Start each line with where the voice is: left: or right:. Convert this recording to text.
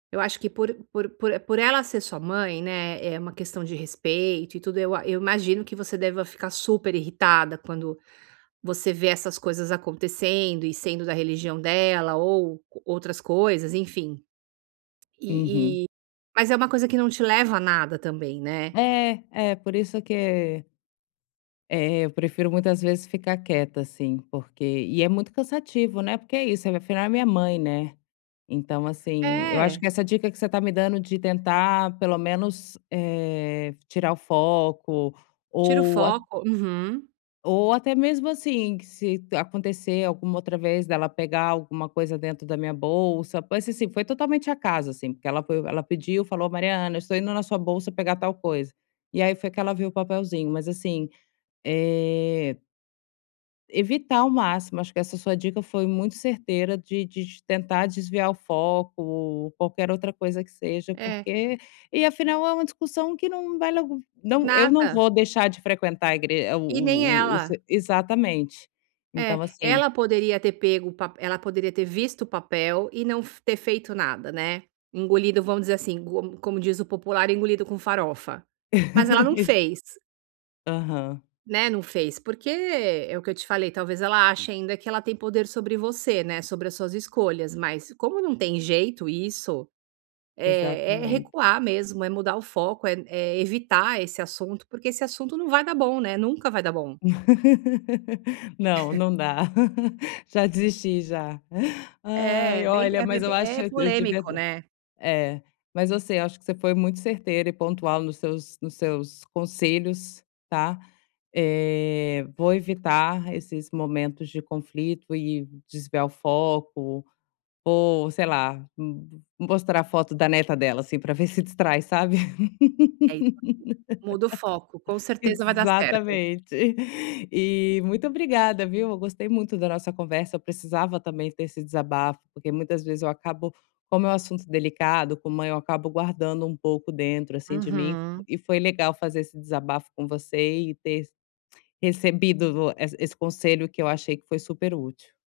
right: Eu acho que por por por e por ela ser sua mãe, né, é uma questão de respeito e tudo, eu a eu imagino que você deva ficar super irritada quando você vê essas coisas acontecendo, e sendo da religião dela, ou co outras coisas, enfim.
left: Uhum.
right: E e, mas é uma coisa que não te leva a nada também, né.
left: É. É, por isso que eh, eu prefiro muitas vezes ficar quieta, assim, porque e é muito cansativo, né, porque é isso, afinal é a minha mãe, né. Então assim, eu acho
right: É.
left: que essa dica que você tá me dando, de tentar pelo menos, eh, tirar o foco,
right: Tira o
left: ou a
right: foco. Uhum.
left: ou até mesmo assim, que se acontecer alguma outra vez, dela pegar alguma coisa dentro da minha bolsa, pode ser assim, foi totalmente acaso, assim, porque ela foi, ela pediu, falou: "Mariana, estou indo na sua bolsa pegar tal coisa". E aí foi que ela viu o papelzinho, mas assim, eh evitar ao máximo, acho que essa sua dica foi muito certeira de de de tentar desviar o foco, ou qualquer outra coisa que seja,
right: É.
left: porque e afinal é uma discussão que não vai logo não, eu não
right: Nada.
left: vou deixar de frequentar a igre o
right: E nem
left: o o o
right: ela.
left: se exatamente.
right: É.
left: Então assim
right: Ela poderia ter pego o pape ela poderia ter visto o papel, e não f ter feito nada, né. Engolido, vamos dizer assim, co como diz o popular: "Engolido com farofa". Mas ela não
left: exa
right: fez.
left: Aham.
right: Né, não fez, porque, é o que eu te falei, talvez ela ache ainda que ela tem poder sobre você, né, sobre as suas escolhas, mas como não tem jeito isso, eh, é
left: Exatamente.
right: recuar mesmo, é mudar o foco, é n é evitar esse assunto, porque esse assunto não vai dar bom, né, nunca vai dar bom.
left: Não, não dá. Já desisti, já.
right: É, é
left: Ai,
right: bem é
left: olha,
right: é
left: mas eu
right: bem
left: acho,
right: é
left: eu tive
right: polêmico,
left: azar
right: né.
left: é, mas você, eu acho que você foi muito certeira e pontual nos seus nos seus conselhos, tá. Eh, vou evitar esses momentos de conflito e desviar o foco, ou sei lá, m mostrar a foto da neta dela, assim, pra ver se distrai, sabe.
right: É [unintelligible] Muda o foco, com certeza vai dar certo.
left: Exatamente. E, muito obrigada, viu, eu gostei muito da nossa conversa, eu precisava, também, ter esse desabafo, porque muitas vezes eu acabo, como é um assunto delicado, como eu acabo guardando um pouco dentro, assim, de mim,
right: Uhum.
left: e foi legal fazer esse desabafo com você, e ter recebido essa esse conselho, que eu achei que foi super útil.